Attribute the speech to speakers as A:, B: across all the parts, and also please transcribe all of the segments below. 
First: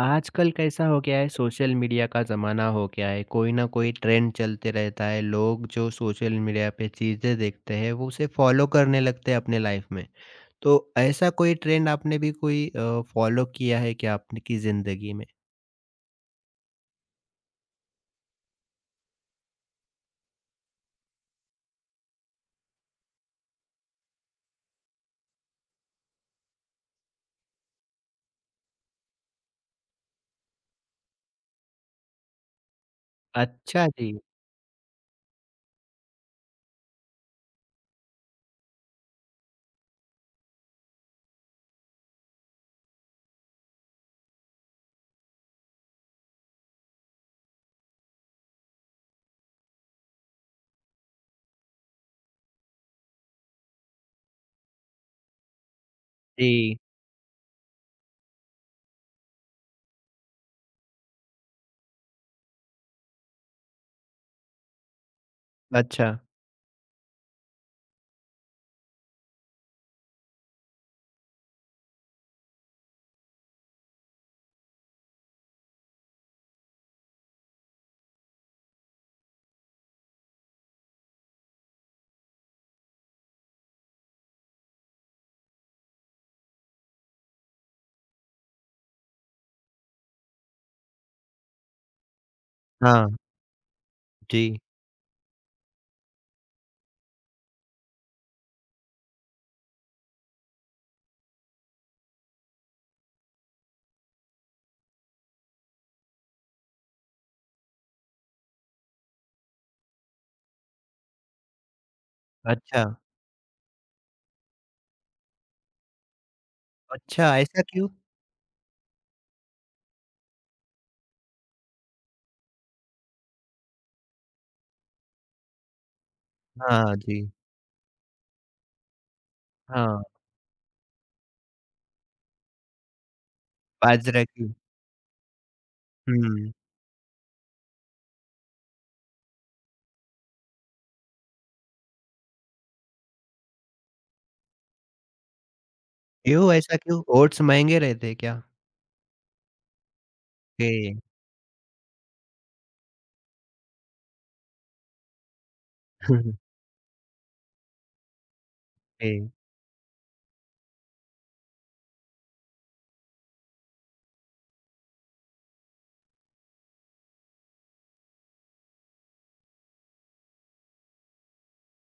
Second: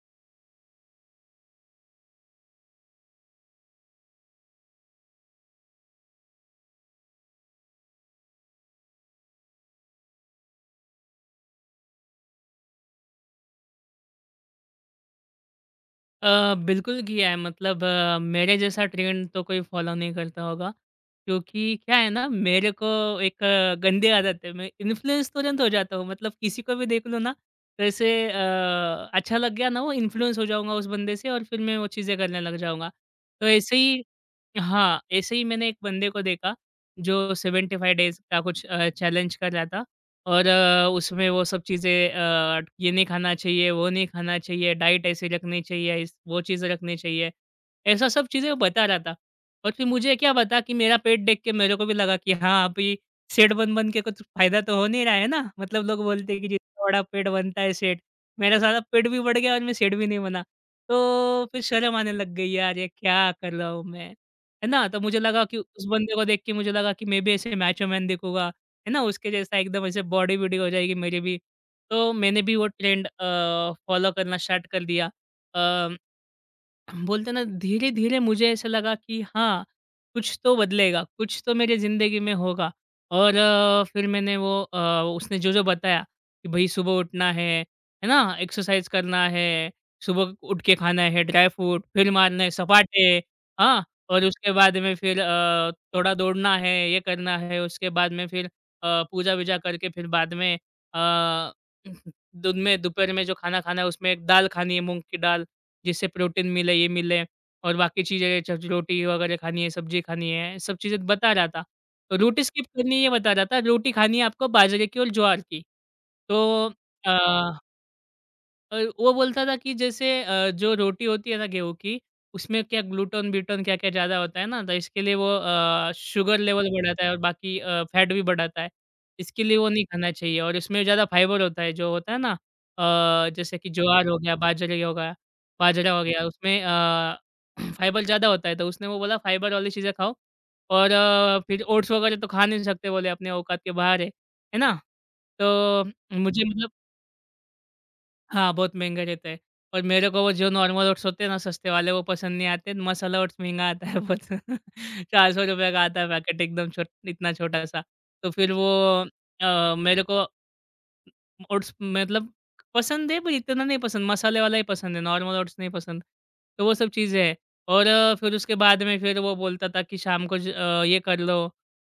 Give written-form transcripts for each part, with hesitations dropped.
A: आजकल कैसा हो गया है सोशल मीडिया का ज़माना हो गया है, कोई ना कोई ट्रेंड चलते रहता है, लोग जो सोशल मीडिया पे चीज़ें देखते हैं वो उसे फ़ॉलो करने लगते हैं अपने लाइफ में। तो ऐसा कोई ट्रेंड आपने भी कोई फ़ॉलो किया है क्या आपने की ज़िंदगी में?
B: बिल्कुल किया है मतलब मेरे जैसा ट्रेंड तो कोई फॉलो नहीं करता होगा क्योंकि क्या है ना। मेरे को एक गंदी आदत है, मैं इन्फ्लुएंस तो तुरंत हो जाता हूँ। मतलब किसी को भी देख लो ना, जैसे अच्छा लग गया ना, वो इन्फ्लुएंस हो जाऊंगा उस बंदे से और फिर मैं वो चीज़ें करने लग जाऊंगा। तो ऐसे
A: अच्छा
B: ही
A: जी।
B: हाँ, ऐसे ही मैंने एक बंदे को देखा जो 75 डेज़ का कुछ चैलेंज कर रहा था और उसमें वो सब चीज़ें ये नहीं खाना चाहिए, वो नहीं खाना चाहिए, डाइट ऐसी रखनी चाहिए, इस वो चीज़ें रखनी चाहिए। ऐसा सब चीज़ें वो बता रहा था और फिर मुझे क्या पता, कि मेरा पेट देख के मेरे को भी लगा कि हाँ, अभी सेठ बन-बन के कुछ फ़ायदा तो हो नहीं रहा है ना। मतलब लोग बोलते हैं कि
A: जी।
B: जितना बड़ा पेट बनता है सेठ। मेरा साला पेट भी बढ़ गया और मैं सेठ भी नहीं बना। तो फिर शर्म आने लग गई, यार ये क्या कर रहा हूँ मैं। है ना? तो मुझे लगा कि उस
A: अच्छा।
B: बंदे को देख के मुझे लगा कि मैं भी ऐसे मैचो मैन दिखूँगा, है ना? उसके जैसा एकदम ऐसे बॉडी-वॉडी हो जाएगी मेरी भी। तो मैंने भी वो ट्रेंड फ़ॉलो करना स्टार्ट कर दिया। अ बोलते ना, धीरे-धीरे मुझे ऐसा लगा कि हाँ, कुछ तो बदलेगा, कुछ तो मेरी ज़िंदगी में होगा। और फिर मैंने वो उसने जो-जो बताया कि भई सुबह उठना है ना? एक्सरसाइज़ करना है, सुबह उठ के खाना है ड्राई फ्रूट, फिर मारना है
A: हाँ।
B: सपाटे, हाँ? और उसके
A: जी।
B: बाद में फिर थोड़ा दौड़ना है, ये करना है, उसके बाद में फिर पूजा-वूजा करके फिर बाद में अ, दिन में दोपहर में जो खाना खाना है उसमें एक दाल खानी है, मूँग की दाल। जिससे प्रोटीन मिले, ये मिले और बाकी चीज़ें च रोटी वगैरह खानी है, सब्ज़ी खानी है, सब चीज़ें बता रहा था। तो रोटी स्किप
A: अच्छा।
B: करनी है ये बता रहा था, रोटी खानी है आपको बाजरे की और ज्वार की। तो
A: अच्छा,
B: अ
A: ऐसा क्यों?
B: और वो बोलता था कि जैसे जो रोटी होती है ना गेहूँ की, उसमें क्या ग्लूटन ब्यूटन क्या-क्या ज़्यादा होता है ना, तो इसके लिए वो शुगर लेवल
A: हाँ
B: बढ़ाता है और
A: जी।
B: बाकी फैट भी बढ़ाता है। इसके लिए वो नहीं
A: हाँ।
B: खाना चाहिए, और इसमें ज़्यादा फाइबर होता है, जो होता है ना जैसे कि ज्वार हो
A: बाजरा
B: गया,
A: की।
B: बाजरे हो गया, बाजरा हो गया,
A: हुँ।
B: उसमें फाइबर ज़्यादा होता है। तो उसने वो बोला फाइबर वाली चीज़ें खाओ, और फिर ओट्स वगैरह तो खा नहीं सकते बोले, अपने औकात के बाहर है ना? तो मुझे
A: क्यों,
B: मतलब
A: ऐसा क्यों? ओट्स महँगे रहते हैं क्या?
B: हाँ, बहुत महँगे रहते हैं। और मेरे को वो जो नॉर्मल
A: ए।
B: ओट्स होते हैं ना सस्ते वाले वो पसंद नहीं आते, मसाला ओट्स महँगा आता है बहुत। ₹400 का आता है पैकेट, एकदम छोट इतना छोटा-सा। तो फिर वो
A: ए।
B: मेरे को ओट्स मतलब पसंद है, पर इतना नहीं पसंद, मसाले वाला ही पसंद है, नॉर्मल ओट्स नहीं पसंद। तो वो सब चीज़ें हैं, और फिर उसके बाद में फिर वो बोलता था कि शाम को ज ये कर लो,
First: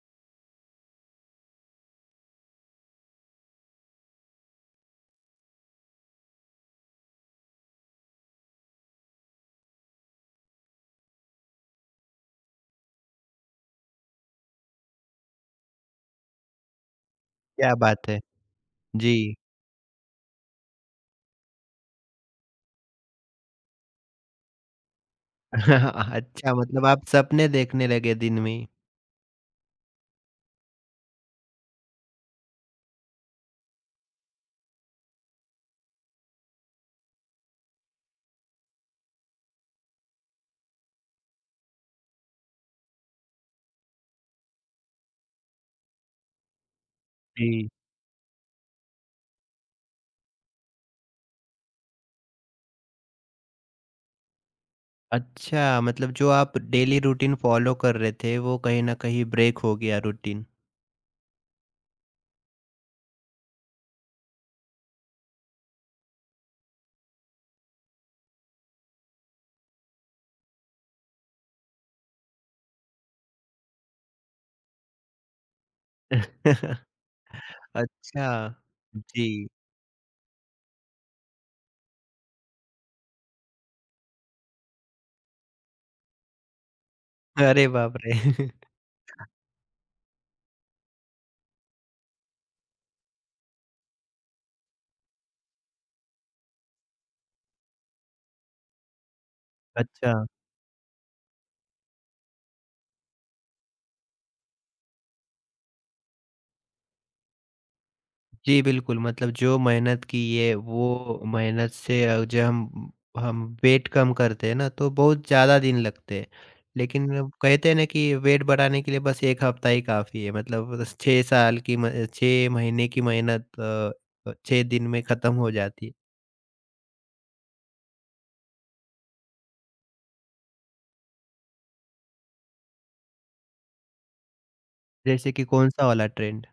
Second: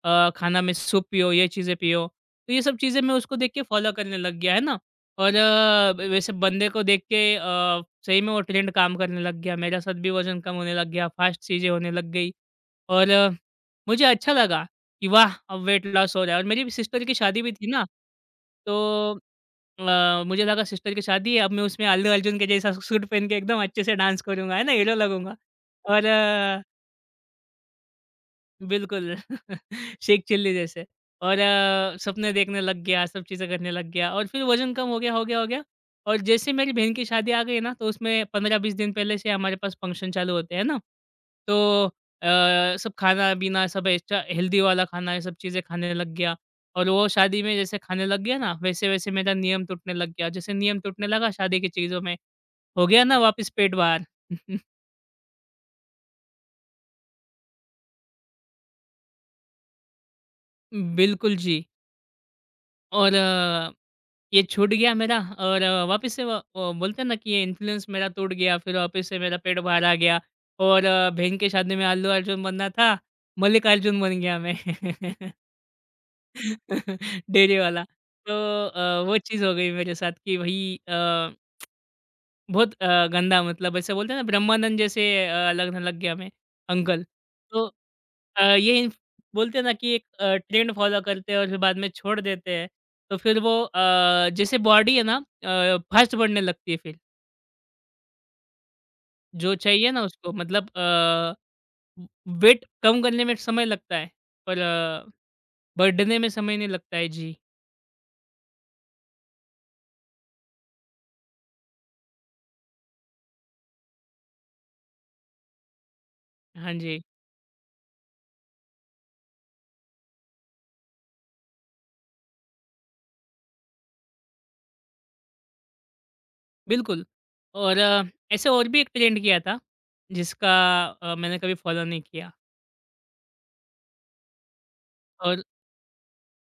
B: खाना में सूप पियो, ये चीज़ें पियो। तो ये सब चीज़ें मैं उसको देख के फॉलो करने लग गया, है ना? और ब वैसे बंदे को देख के सही में वो ट्रेंड काम करने लग गया, मेरा साथ भी वज़न कम होने लग गया, फास्ट चीज़ें होने लग गई। और मुझे अच्छा लगा कि वाह! अब वेट लॉस हो रहा है, और मेरी सिस्टर की शादी भी थी
A: क्या
B: ना,
A: बात है!
B: तो
A: जी।
B: मुझे लगा सिस्टर की शादी है, अब मैं उसमें अल्लू अर्जुन के जैसा सूट पहन के एकदम अच्छे से डांस करूँगा, है ना, हीरो लगूँगा। और
A: अच्छा, मतलब आप सपने देखने लगे दिन में?
B: बिल्कुल। शेख चिल्ली जैसे और सपने देखने लग गया, सब चीज़ें करने लग गया, और फिर वज़न कम हो गया, हो गया, हो गया। और जैसे मेरी बहन की शादी आ गई ना, तो उसमें 15-20 दिन पहले से हमारे पास फंक्शन चालू होते हैं ना। तो सब खाना-पीना सब एक्स्ट्रा हेल्दी वाला खाना, ये सब चीज़ें खाने लग गया। और वो शादी में
A: जी।
B: जैसे खाने लग गया ना, वैसे-वैसे मेरा नियम टूटने लग गया। जैसे नियम टूटने लगा शादी की चीज़ों में, हो गया ना वापस पेट बाहर।
A: अच्छा, मतलब जो आप डेली रूटीन फ़ॉलो कर रहे थे, वो कहीं न कहीं ब्रेक हो गया, रूटीन।
B: बिल्कुल जी। और ये छूट गया मेरा, और वापस से बोलते हैं ना कि ये इन्फ्लुएंस मेरा टूट गया, फिर वापस से मेरा पेट बाहर आ गया। और बहन की शादी में अल्लू अर्जुन बनना था, मल्लिकार्जुन बन गया मैं। डेरे वाला। तो
A: अच्छा।
B: वो चीज़
A: जी।
B: हो गई मेरे साथ कि भई बहुत गंदा मतलब ऐसे बोलते हैं ना, ब्रह्मानंद जैसे लगने लग गया मैं, अंकल। तो
A: अरे बाप रे!
B: ये इन्फ बोलते हैं ना कि एक ट्रेंड फॉलो करते हैं और फिर बाद में छोड़ देते हैं। तो फिर वो जैसे बॉडी है ना फास्ट बढ़ने लगती है फिर। जो चाहिए ना
A: अच्छा।
B: उसको मतलब व वेट कम करने में समय लगता है, पर बढ़ने में समय नहीं लगता है। जी।
A: जी, बिल्कुल, मतलब जो मेहनत की है वो मेहनत से जो हम वेट कम करते हैं ना तो बहुत ज़्यादा दिन लगते हैं।
B: हाँ जी,
A: लेकिन अब कहते हैं ना कि वेट बढ़ाने के लिए बस 1 हफ्ता ही काफ़ी है, मतलब 6 साल की म 6 महीने की मेहनत 6 दिन में ख़त्म हो जाती है।
B: बिल्कुल। और ऐसे और भी एक ट्रेंड किया था, जिसका मैंने कभी फॉलो नहीं किया।
A: जैसे
B: और
A: कि कौन-सा वाला ट्रेंड?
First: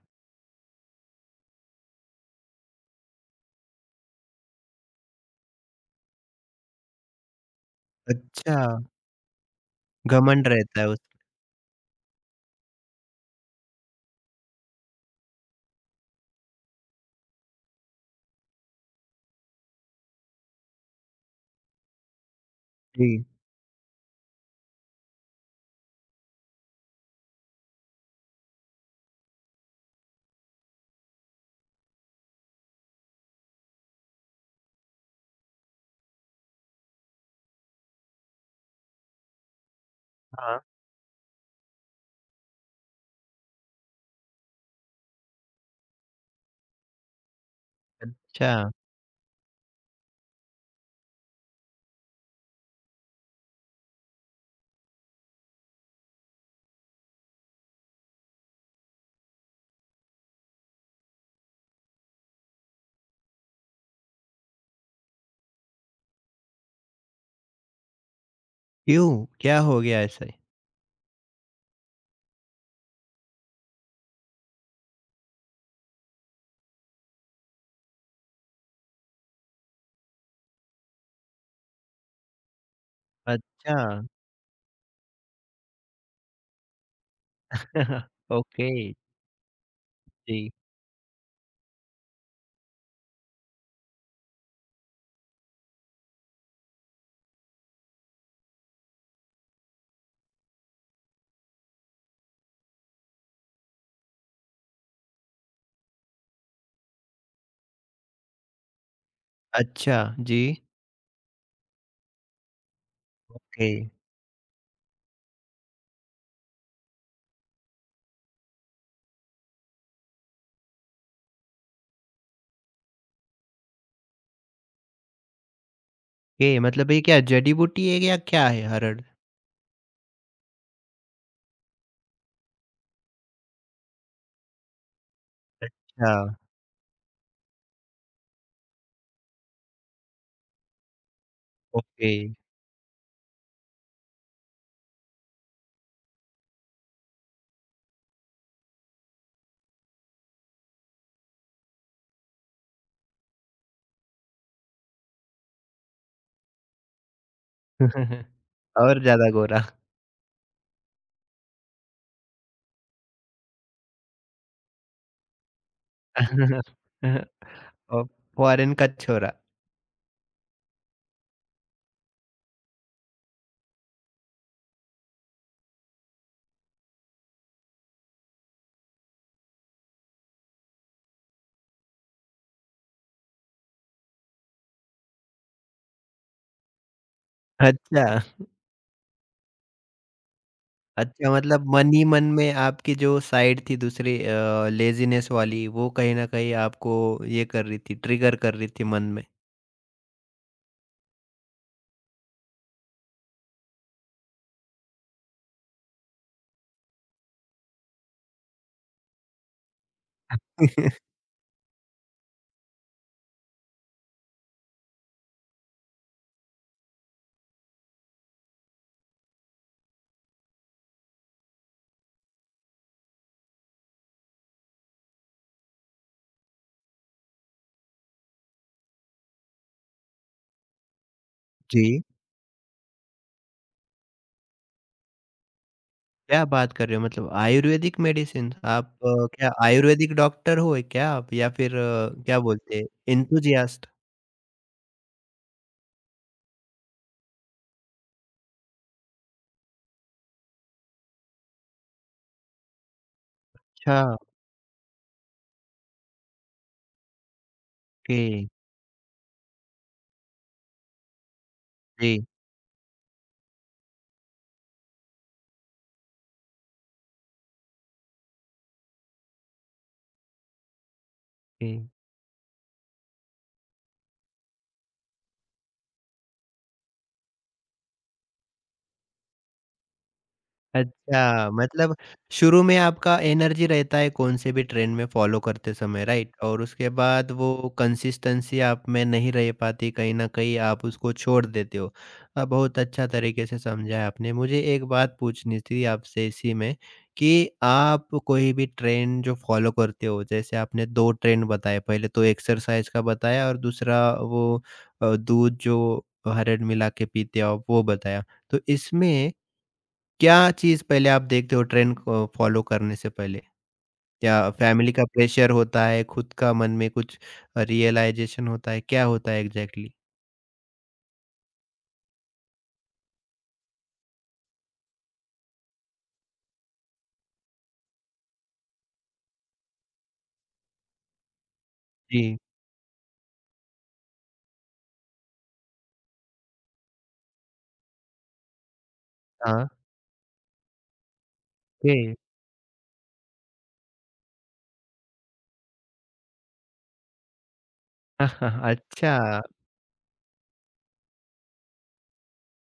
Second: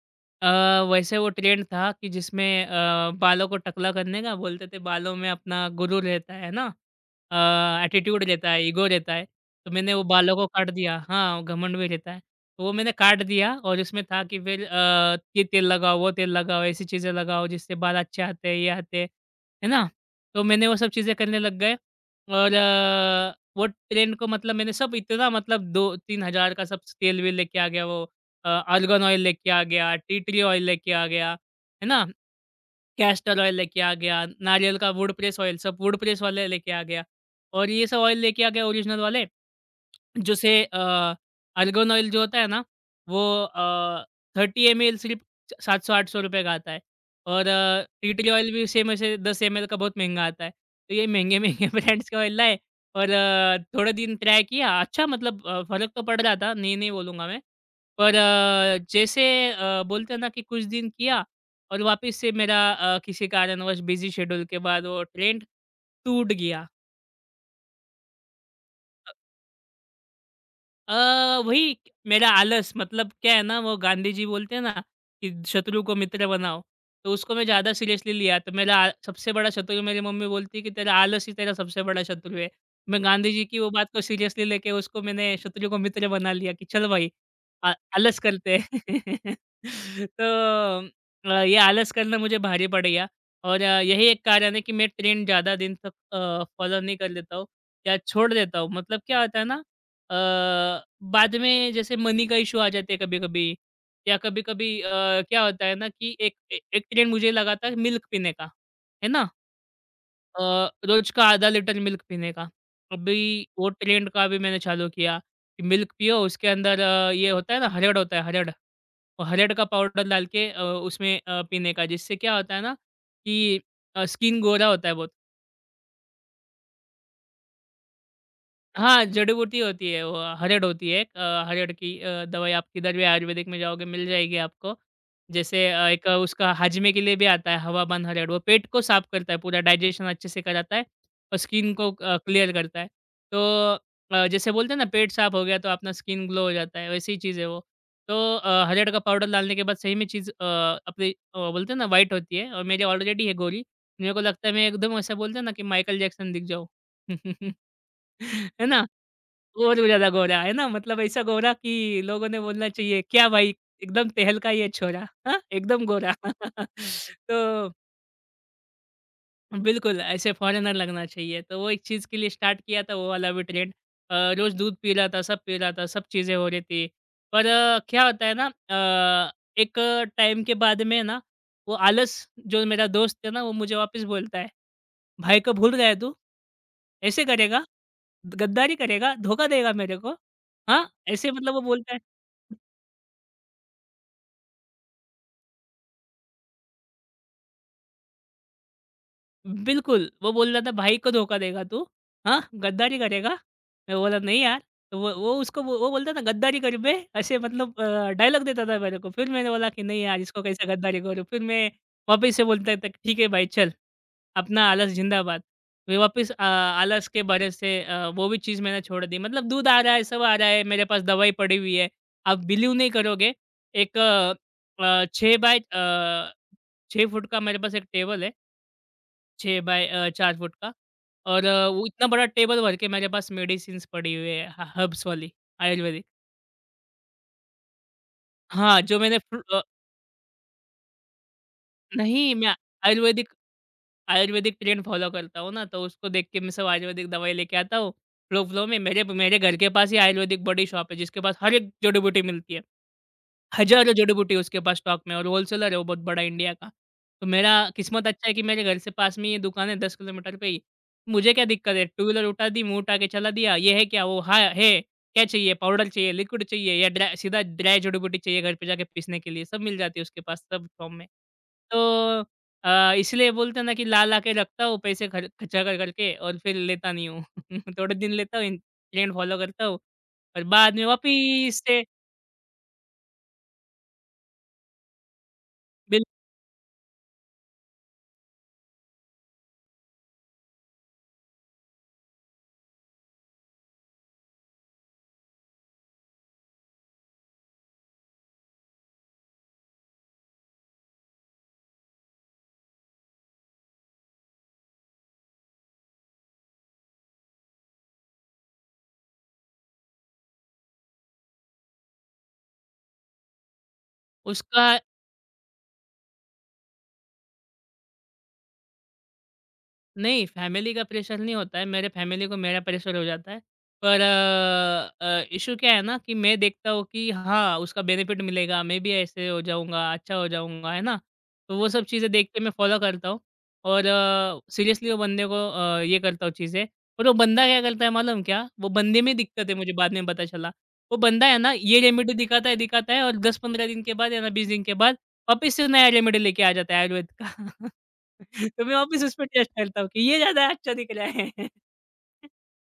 B: अ, वैसे वो ट्रेंड था कि जिसमें बालों को टकला करने का बोलते थे, बालों में अपना गुरु रहता है ना, एटीट्यूड रहता
A: अच्छा।
B: है, ईगो रहता है। तो मैंने वो बालों को
A: घमंड
B: काट
A: रहता है
B: दिया,
A: उस।
B: हाँ, घमंड भी रहता है। तो वो मैंने काट दिया, और उसमें था कि फिर ये तेल लगाओ, वो तेल लगाओ, ऐसी चीज़ें लगाओ जिससे बाल अच्छे आते हैं, ये आते हैं। है ना? तो मैंने वो सब चीज़ें करने लग गए, और
A: जी।
B: वो ट्रेंड को मतलब मैंने सब इतना मतलब 2-3000 का सब तेल-वेल लेके आ गया। वो अ, आर्गन ऑयल लेके आ गया, टी ट्री ऑयल लेके आ गया, है ना? कैस्टर ऑयल लेके आ गया, नारियल का वुड प्रेस ऑयल, सब वुड प्रेस वाले लेके आ गया, और ये सब ऑयल लेके आ गया, ओरिजिनल वाले। जैसे
A: हाँ।
B: अर्गन ऑयल जो होता है ना, वो 30 एमएल सिर्फ 700-800 का आता है। और टी ट्री ऑयल
A: अच्छा,
B: भी सेम ऐसे 10 एमएल का बहुत महँगा आता है। तो ये महँगे-महँगे ब्रांड्स का ऑयल लाए, और थोड़े दिन ट्राई किया, अच्छा मतलब फ़र्क तो पड़ रहा था, नहीं, नहीं बोलूँगा मैं। पर जैसे बोलते हैं ना, कि कुछ दिन किया और वापस से मेरा किसी कारणवश बिज़ी शेड्यूल के बाद वो ट्रेंड टूट गया।
A: क्यों? क्या हो गया ऐसे?
B: अ, वही मेरा आलस। मतलब क्या है ना, वो गांधी जी बोलते हैं ना कि शत्रु को मित्र बनाओ, तो उसको मैं ज़्यादा सीरियसली लिया। तो मेरा आ- सबसे बड़ा शत्रु, मेरी मम्मी बोलती है कि तेरा आलस ही तेरा सबसे बड़ा शत्रु है। मैं गांधी जी की वो
A: अच्छा।
B: बात को सीरियसली लेके उसको मैंने शत्रु को मित्र बना लिया कि चल भाई आ- आलस करते
A: ओके।
B: हैं।
A: जी।
B: तो ये आलस करना मुझे भारी पड़ गया। और यही एक कारण है कि मैं ट्रेंड ज़्यादा दिन तक फॉलो नहीं कर लेता हूँ या छोड़ देता हूँ। मतलब क्या होता है ना, अ, बाद में जैसे मनी का इशू आ जाते हैं कभी-कभी, या कभी-कभी क्या होता है ना कि एक ए एक ट्रेंड मुझे लगा था मिल्क पीने का, है ना?
A: अच्छा। जी।
B: अ, रोज़ का आधा लीटर मिल्क पीने का। अभी वो
A: ओके।
B: ट्रेंड का भी मैंने चालू किया कि मिल्क पियो, उसके अंदर ये होता है ना हरड़, होता है हरड़, वो हरड़ का पाउडर डाल के उसमें पीने का, जिससे क्या होता है ना कि स्किन गोरा होता है बहुत।
A: ये मतलब ये क्या जड़ी-बूटी है या क्या है हरड़?
B: हाँ, जड़ी-बूटी होती है, वो हरड़ होती है एक हरड़ की दवाई। आप किधर भी आयुर्वेदिक में जाओगे मिल जाएगी आपको। जैसे एक
A: अच्छा।
B: उसका हाजमे के लिए भी आता है हवाबंद हरड़, वो पेट को साफ करता है, पूरा डाइजेशन अच्छे से कराता है और स्किन को
A: ओके।
B: क्लियर करता है। तो जैसे बोलते हैं ना पेट साफ हो गया तो अपना स्किन ग्लो हो जाता है, वैसी ही चीज़ है वो। तो हरड़ का पाउडर डालने के बाद सही में चीज़ अपनी बोलते हैं ना व्हाइट होती है, और मेरी ऑलरेडी है गोरी। मेरे को लगता है मैं एकदम ऐसा बोलते हैं ना कि माइकल जैक्सन दिख जाऊँ। है ना?
A: और ज़्यादा गोरा।
B: और भी ज़्यादा गोरा, है ना? मतलब ऐसा गोरा कि लोगों ने बोलना चाहिए, "क्या भाई, एकदम टहलका ये छोरा, हाँ? एकदम गोरा।" तो
A: और फॉरेन का छोरा।
B: बिल्कुल, ऐसे फॉरेनर लगना चाहिए। तो वो एक चीज़ के लिए स्टार्ट किया था वो वाला भी ट्रेंड। रोज़ दूध पी रहा था, सब पी रहा था, सब चीज़ें हो रही थी। पर क्या होता है ना, एक टाइम के बाद में ना वो आलस जो मेरा दोस्त है ना वो मुझे वापस बोलता है, "भाई को भूल गया तू? "ऐसे करेगा?
A: अच्छा,
B: गद्दारी करेगा? धोखा देगा मेरे को? हाँ?" ऐसे
A: अच्छा,
B: मतलब वो
A: मतलब मन
B: बोलता है।
A: ही मन में आपकी जो साइड थी दूसरी लेज़ीनेस वाली, वो कहीं न कहीं आपको ये कर रही थी, ट्रिगर कर रही थी मन में।
B: बिल्कुल, वो बोल रहा था, "भाई को धोखा देगा तू, हाँ? गद्दारी करेगा?" मैं बोला नहीं यार। तो वो उसको वो बोलता था गद्दारी कर बे, ऐसे मतलब डायलॉग देता था मेरे को। फिर मैंने बोला कि नहीं यार, इसको कैसे गद्दारी करूँ। फिर मैं वापस से बोलता था, ठीक है भाई चल, अपना आलस ज़िंदाबाद। मैं वापस आलस के भरोसे वो भी चीज़ मैंने छोड़ दी। मतलब दूध आ रहा है, सब आ रहा है, मेरे पास दवाई पड़ी हुई है। आप बिलीव नहीं करोगे, एक 6 बाय 6 फुट का मेरे पास एक टेबल है। 6 बाय 4 फुट का। और
A: जी,
B: वो इतना बड़ा टेबल भर के मेरे पास मेडिसिन्स पड़ी हुई है, ह हर्ब्स वाली आयुर्वेदिक।
A: क्या बात कर रहे हो? मतलब आयुर्वेदिक मेडिसिन
B: हाँ,
A: आप
B: जो मैंने फ्रू
A: क्या
B: अ,
A: आयुर्वेदिक डॉक्टर हो क्या आप, या फिर
B: नहीं
A: क्या
B: मैं
A: बोलते हैं,
B: ayurvedic
A: enthusiast?
B: Ayurvedic trend follow करता हूँ ना, तो उसको देख के मैं सब आयुर्वेदिक दवाई लेके आता हूँ। फ्लो-फ्लो में मेरे मेरे घर के पास ही आयुर्वेदिक बड़ी शॉप है, जिसके पास हर एक जड़ी-बूटी मिलती है। हज़ारों
A: अच्छा।
B: जड़ी-बूटी उसके पास स्टॉक में, और होलसेलर है वो बहुत बड़ा इंडिया का। तो मेरा किस्मत
A: ओके।
B: अच्छा है कि मेरे घर से पास में ये दुकान है, 10 किलोमीटर पे ही। मुझे क्या दिक्कत है, टू व्हीलर
A: जी।
B: उठा दी, मुँह उठा के चला दिया, ये है क्या? वो हाँ है, क्या चाहिए? पाउडर चाहिए, लिक्विड चाहिए या ड्रा सीधा ड्राई जड़ी-बूटी चाहिए घर पे जाके पीसने के लिए, सब मिल जाती है उसके पास सब फॉर्म में।
A: जी।
B: तो इसलिए बोलते हैं ना कि ला-ला के रखता हूँ पैसे खर खर्चा कर कर के, और फिर लेता नहीं हूँ। थोड़े दिन लेता हूँ, इन ट्रेंड फॉलो करता हूँ और बाद में
A: अच्छा,
B: वापिस से
A: मतलब शुरू में आपका एनर्जी रहता है कौन से भी ट्रेंड में फ़ॉलो करते
B: बिल
A: समय, राइट? और उसके बाद वो कंसिस्टेंसी आप में नहीं रह पाती, कहीं न कहीं आप उसको छोड़ देते हो। बहुत अच्छा तरीके से समझा है आपने। मुझे एक बात पूछनी थी आपसे, इसी में कि आप कोई भी ट्रेंड जो फ़ॉलो करते हो, जैसे आपने 2 ट्रेंड बताए, पहले तो एक्सरसाइज़ का बताया और दूसरा वो दूध जो हरड़ मिला के पीते हो आप, वो बताया। तो इसमें क्या चीज़ पहले आप देखते हो ट्रेंड को फॉलो करने से पहले? क्या
B: उसका
A: फैमिली का प्रेशर होता है, खुद का मन में कुछ रियलाइज़ेशन होता है, क्या होता है एग्ज़ैक्टली?
B: नहीं। फैमिली का प्रेशर नहीं होता है, मेरे फैमिली को मेरा प्रेशर हो जाता है। पर इश्यू क्या है ना कि मैं देखता हूँ कि हाँ, उसका बेनिफिट मिलेगा, मैं भी ऐसे हो जाऊँगा, अच्छा हो जाऊँगा, है ना? तो वो सब चीज़ें देख
A: जी।
B: के मैं फ़ॉलो करता हूँ, और सीरियसली वो बंदे को ये करता हूँ चीज़ें। और वो बंदा क्या करता है मालूम क्या? वो बंदे में दिक्कत है,
A: हाँ।
B: मुझे बाद में पता चला। वो बंदा है ना ये
A: ओके।
B: रेमेडी दिखाता है, दिखाता है, और 10-15 दिन के बाद या ना 20 दिन के बाद वापस से नया रेमेडी लेके आ जाता है आयुर्वेद का। तो मैं वापस उस पे
A: अच्छा।
B: टेस्ट करता हूँ कि ये ज़्यादा अच्छा निकला है।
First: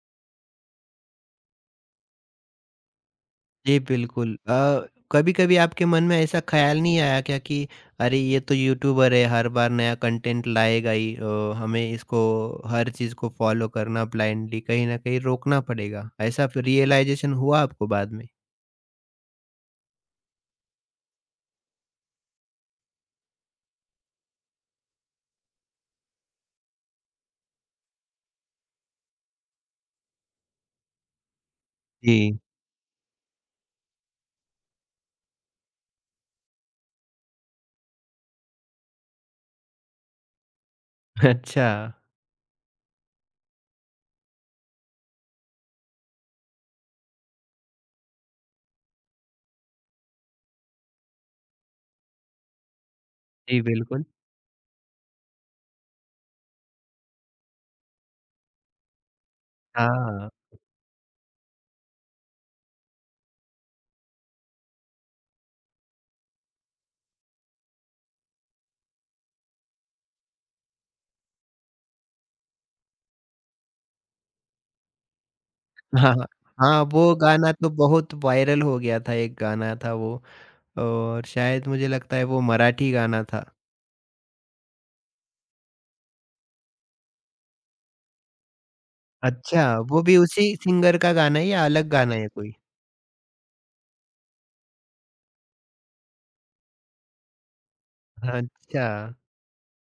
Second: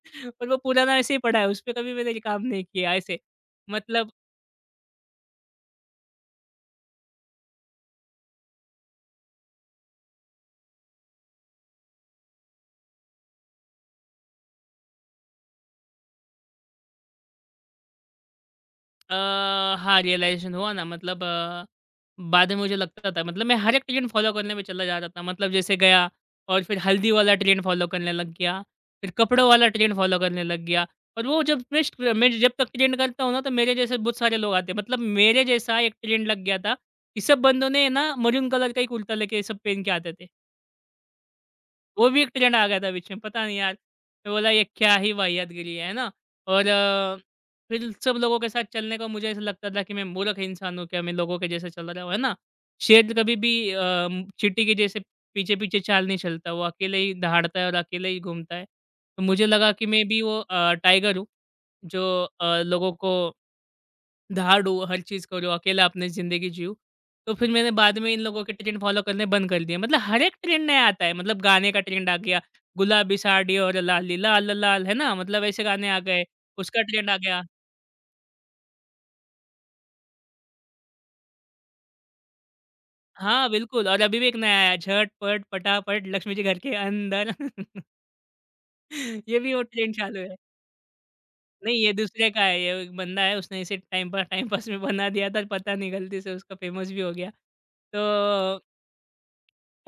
B: पर वो पुराना ऐसे ही पड़ा है, उस पे कभी मैंने काम नहीं किया ऐसे।
A: जी,
B: मतलब
A: बिल्कुल। कभी-कभी आपके मन में ऐसा ख़्याल नहीं आया क्या कि अरे, ये तो यूट्यूबर है, हर बार नया कंटेंट लाएगा ही, हमें इसको हर चीज़ को फॉलो करना ब्लाइंडली कहीं न कहीं रोकना पड़ेगा। ऐसा फिर रियलाइज़ेशन हुआ आपको बाद में?
B: अ, हाँ, रियलाइज़ेशन हुआ ना। मतलब बाद में मुझे लगता था, मतलब मैं हर एक ट्रेंड फॉलो करने में चला जाता था। मतलब जैसे गया, और फिर हल्दी वाला ट्रेंड फॉलो करने लग गया, फिर कपड़ों वाला ट्रेंड फॉलो करने लग गया। और वो जब मैं
A: जी।
B: जब तक ट्रेंड करता हूँ ना, तो मेरे जैसे बहुत सारे लोग आते हैं। मतलब मेरे जैसा एक ट्रेंड लग गया था कि सब बंदों ने ना मरून कलर का ही कुर्ता लेके सब पहन के आते थे।
A: अच्छा।
B: वो भी एक ट्रेंड आ गया था बीच में, पता नहीं यार। मैं बोला ये क्या ही वाहियातगिरी है ना? और फिर सब लोगों के साथ चलने का मुझे ऐसा लगता था कि मैं मूर्ख इंसान हूँ क्या, मैं लोगों के जैसे चल रहा हूँ, है ना? शेर कभी भी
A: जी, बिल्कुल।
B: चींटी के जैसे पीछे-पीछे चाल नहीं चलता, वो अकेले ही दहाड़ता है और अकेले ही घूमता है। तो मुझे लगा कि मैं भी
A: हाँ।
B: वो टाइगर हूँ, जो लोगों को धाड़ हो, हर चीज़ करो, अकेला अपनी ज़िंदगी जियो। तो फिर मैंने बाद में इन लोगों के ट्रेंड फ़ॉलो करने बंद कर दिए। मतलब हर एक ट्रेंड नया आता है, मतलब गाने का ट्रेंड आ गया, गुलाबी साड़ी और लाली लाल लाल, है ना? मतलब ऐसे गाने आ
A: हाँ,
B: गए,
A: हाँ।
B: उसका
A: हाँ,
B: ट्रेंड
A: वो
B: आ गया।
A: गाना तो बहुत वायरल हो गया था, एक गाना था वो, और शायद मुझे लगता है वो मराठी गाना था।
B: हाँ, बिल्कुल। और अभी भी एक नया आया है, झटपट पटापट लक्ष्मी जी घर के अंदर। ये भी वो
A: अच्छा,
B: ट्रेंड
A: वो भी
B: चालू है।
A: उसी सिंगर का गाना है या
B: नहीं,
A: अलग
B: ये
A: गाना है
B: दूसरे का
A: कोई?
B: है, ये एक बंदा है, उसने इसे टाइम पास में बना दिया था, पता नहीं गलती से उसका फेमस भी हो गया। तो
A: अच्छा,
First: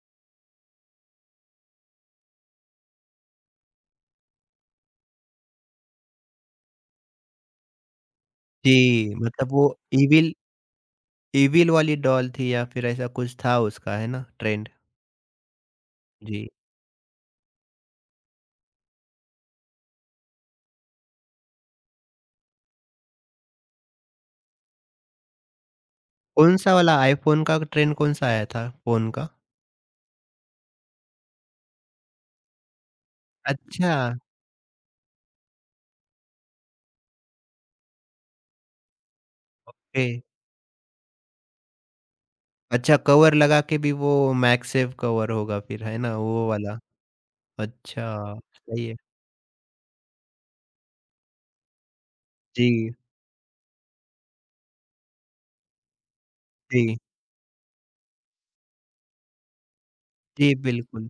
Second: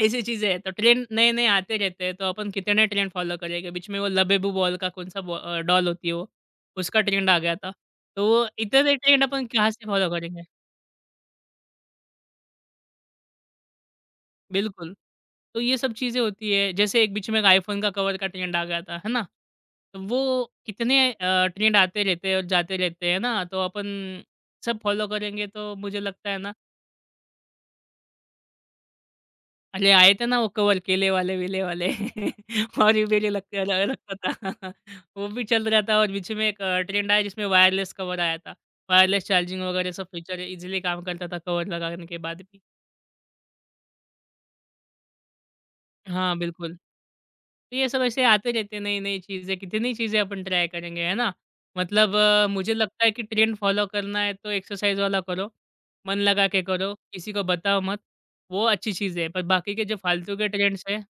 B: ऐसी चीज़ें हैं, तो ट्रेंड नए-नए आते रहते हैं, तो अपन कितने ट्रेंड फॉलो करेंगे। बीच में वो लबेबू बॉल का कौन-सा डॉल होती है वो, उसका ट्रेंड आ गया था। तो वो इतने
A: जी,
B: ट्रेंड अपन
A: मतलब वो
B: कहाँ से फॉलो
A: इविल,
B: करेंगे?
A: इविल वाली डॉल थी या फिर ऐसा कुछ था उसका, है ना ट्रेंड?
B: बिल्कुल, तो ये सब चीज़ें
A: जी।
B: होती है। जैसे एक बीच में एक आईफ़ोन का कवर का ट्रेंड आ गया था, है ना? तो वो कितने ट्रेंड आते रहते हैं और जाते रहते हैं ना, तो अपन सब फॉलो करेंगे तो मुझे लगता है ना।
A: कौन-सा वाला आईफ़ोन का ट्रेंड, कौन-सा आया था फ़ोन का?
B: अरे! आहे थे ना वो कवर केले वाले, विले वाले और ये मेरे लग र
A: अच्छा।
B: रखता था। वो भी चल रहा था और बीच में एक ट्रेंड आया जिसमें वायरलेस कवर आया था। वायरलेस चार्जिंग वगैरह
A: ओके।
B: सब फीचर ईज़िली काम करता था कवर लगाने के बाद भी।
A: अच्छा, कवर लगा के भी, वो मैगसेफ कवर होगा फिर, है ना?
B: हाँ,
A: वो
B: बिल्कुल।
A: वाला।
B: तो ये सब ऐसे
A: अच्छा,
B: आते रहते हैं
A: सही है।
B: नई-नई चीज़ें, कितनी चीज़ें अपन ट्राई करेंगे, है ना? मतलब मुझे
A: जी।
B: लगता है कि ट्रेंड फॉलो करना है तो एक्सरसाइज वाला करो, मन लगा के करो,
A: जी।
B: किसी को बताओ मत। वो अच्छी चीज़ है, पर बाकी के जो फालतू के
A: जी,
B: ट्रेंड्स हैं,
A: बिल्कुल।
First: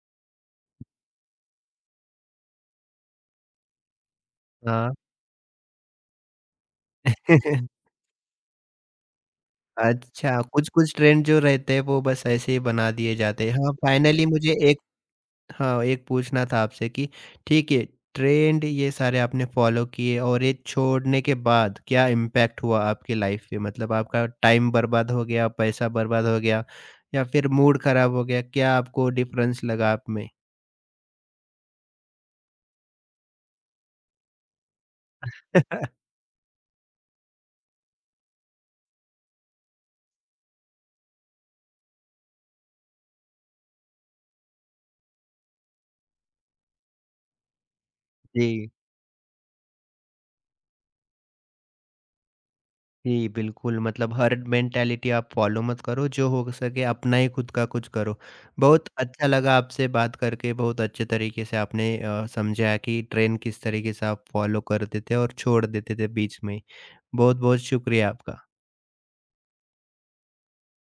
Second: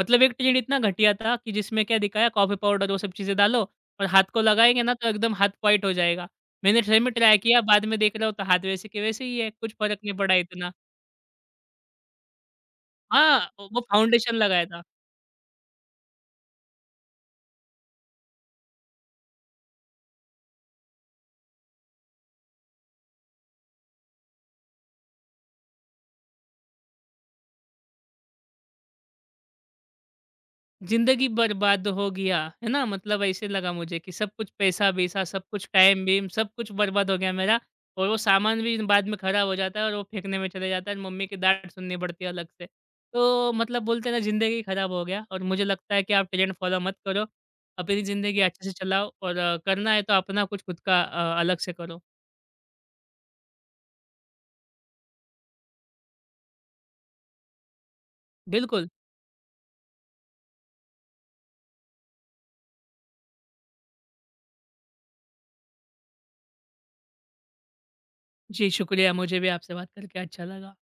B: मतलब एक ट्रेंड इतना घटिया था कि जिसमें क्या दिखाया कॉफ़ी पाउडर वो सब चीज़ें डालो और हाथ को लगाएँगे ना
A: हाँ।
B: तो एकदम हाथ व्हाइट हो जाएगा। मैंने सही में ट्राई किया, बाद में देख रहा हूँ तो हाथ वैसे के वैसे ही है, कुछ फ़र्क नहीं पड़ा
A: अच्छा,
B: इतना।
A: कुछ-कुछ ट्रेंड जो रहते हैं वो बस ऐसे ही बना दिए
B: हाँ,
A: जाते हैं। हाँ,
B: वो
A: फाइनली
B: फाउंडेशन
A: मुझे
B: लगाया
A: एक,
B: था।
A: हाँ, एक पूछना था आपसे कि ठीक है, ट्रेंड ये सारे आपने फॉलो किए, और ये छोड़ने के बाद क्या इम्पैक्ट हुआ आपकी लाइफ़ पे? मतलब आपका टाइम बर्बाद हो गया, पैसा बर्बाद हो गया, या फिर मूड खराब हो गया, क्या आपको डिफरेंस लगा आप में?
B: ज़िंदगी बर्बाद हो गया, है ना? मतलब ऐसे लगा मुझे कि सब कुछ पैसा-वैसा, सब कुछ टाइम-बीम, सब कुछ बर्बाद हो गया मेरा, और वो सामान भी बाद में खराब हो जाता है और वो फेंकने में चले जाता है और मम्मी की डाँट सुननी पड़ती है अलग से। तो मतलब बोलते हैं ना ज़िंदगी ख़राब हो गया, और मुझे लगता है कि आप ट्रेंड फ़ॉलो मत करो। अपनी ज़िंदगी अच्छे
A: जी।
B: से चलाओ, और करना है तो अपना कुछ खुद का अलग से करो।
A: जी, बिल्कुल, मतलब हर मेंटालिटी आप फॉलो मत करो, जो हो सके अपना ही खुद का कुछ करो।
B: बिल्कुल।
A: बहुत अच्छा लगा आपसे बात करके, बहुत अच्छे तरीके से आपने समझाया कि ट्रेंड किस तरीके से आप फॉलो करते थे और छोड़ देते थे बीच में ही। बहुत-बहुत शुक्रिया आपका।
B: जी, शुक्रिया, मुझे भी आपसे बात करके अच्छा लगा।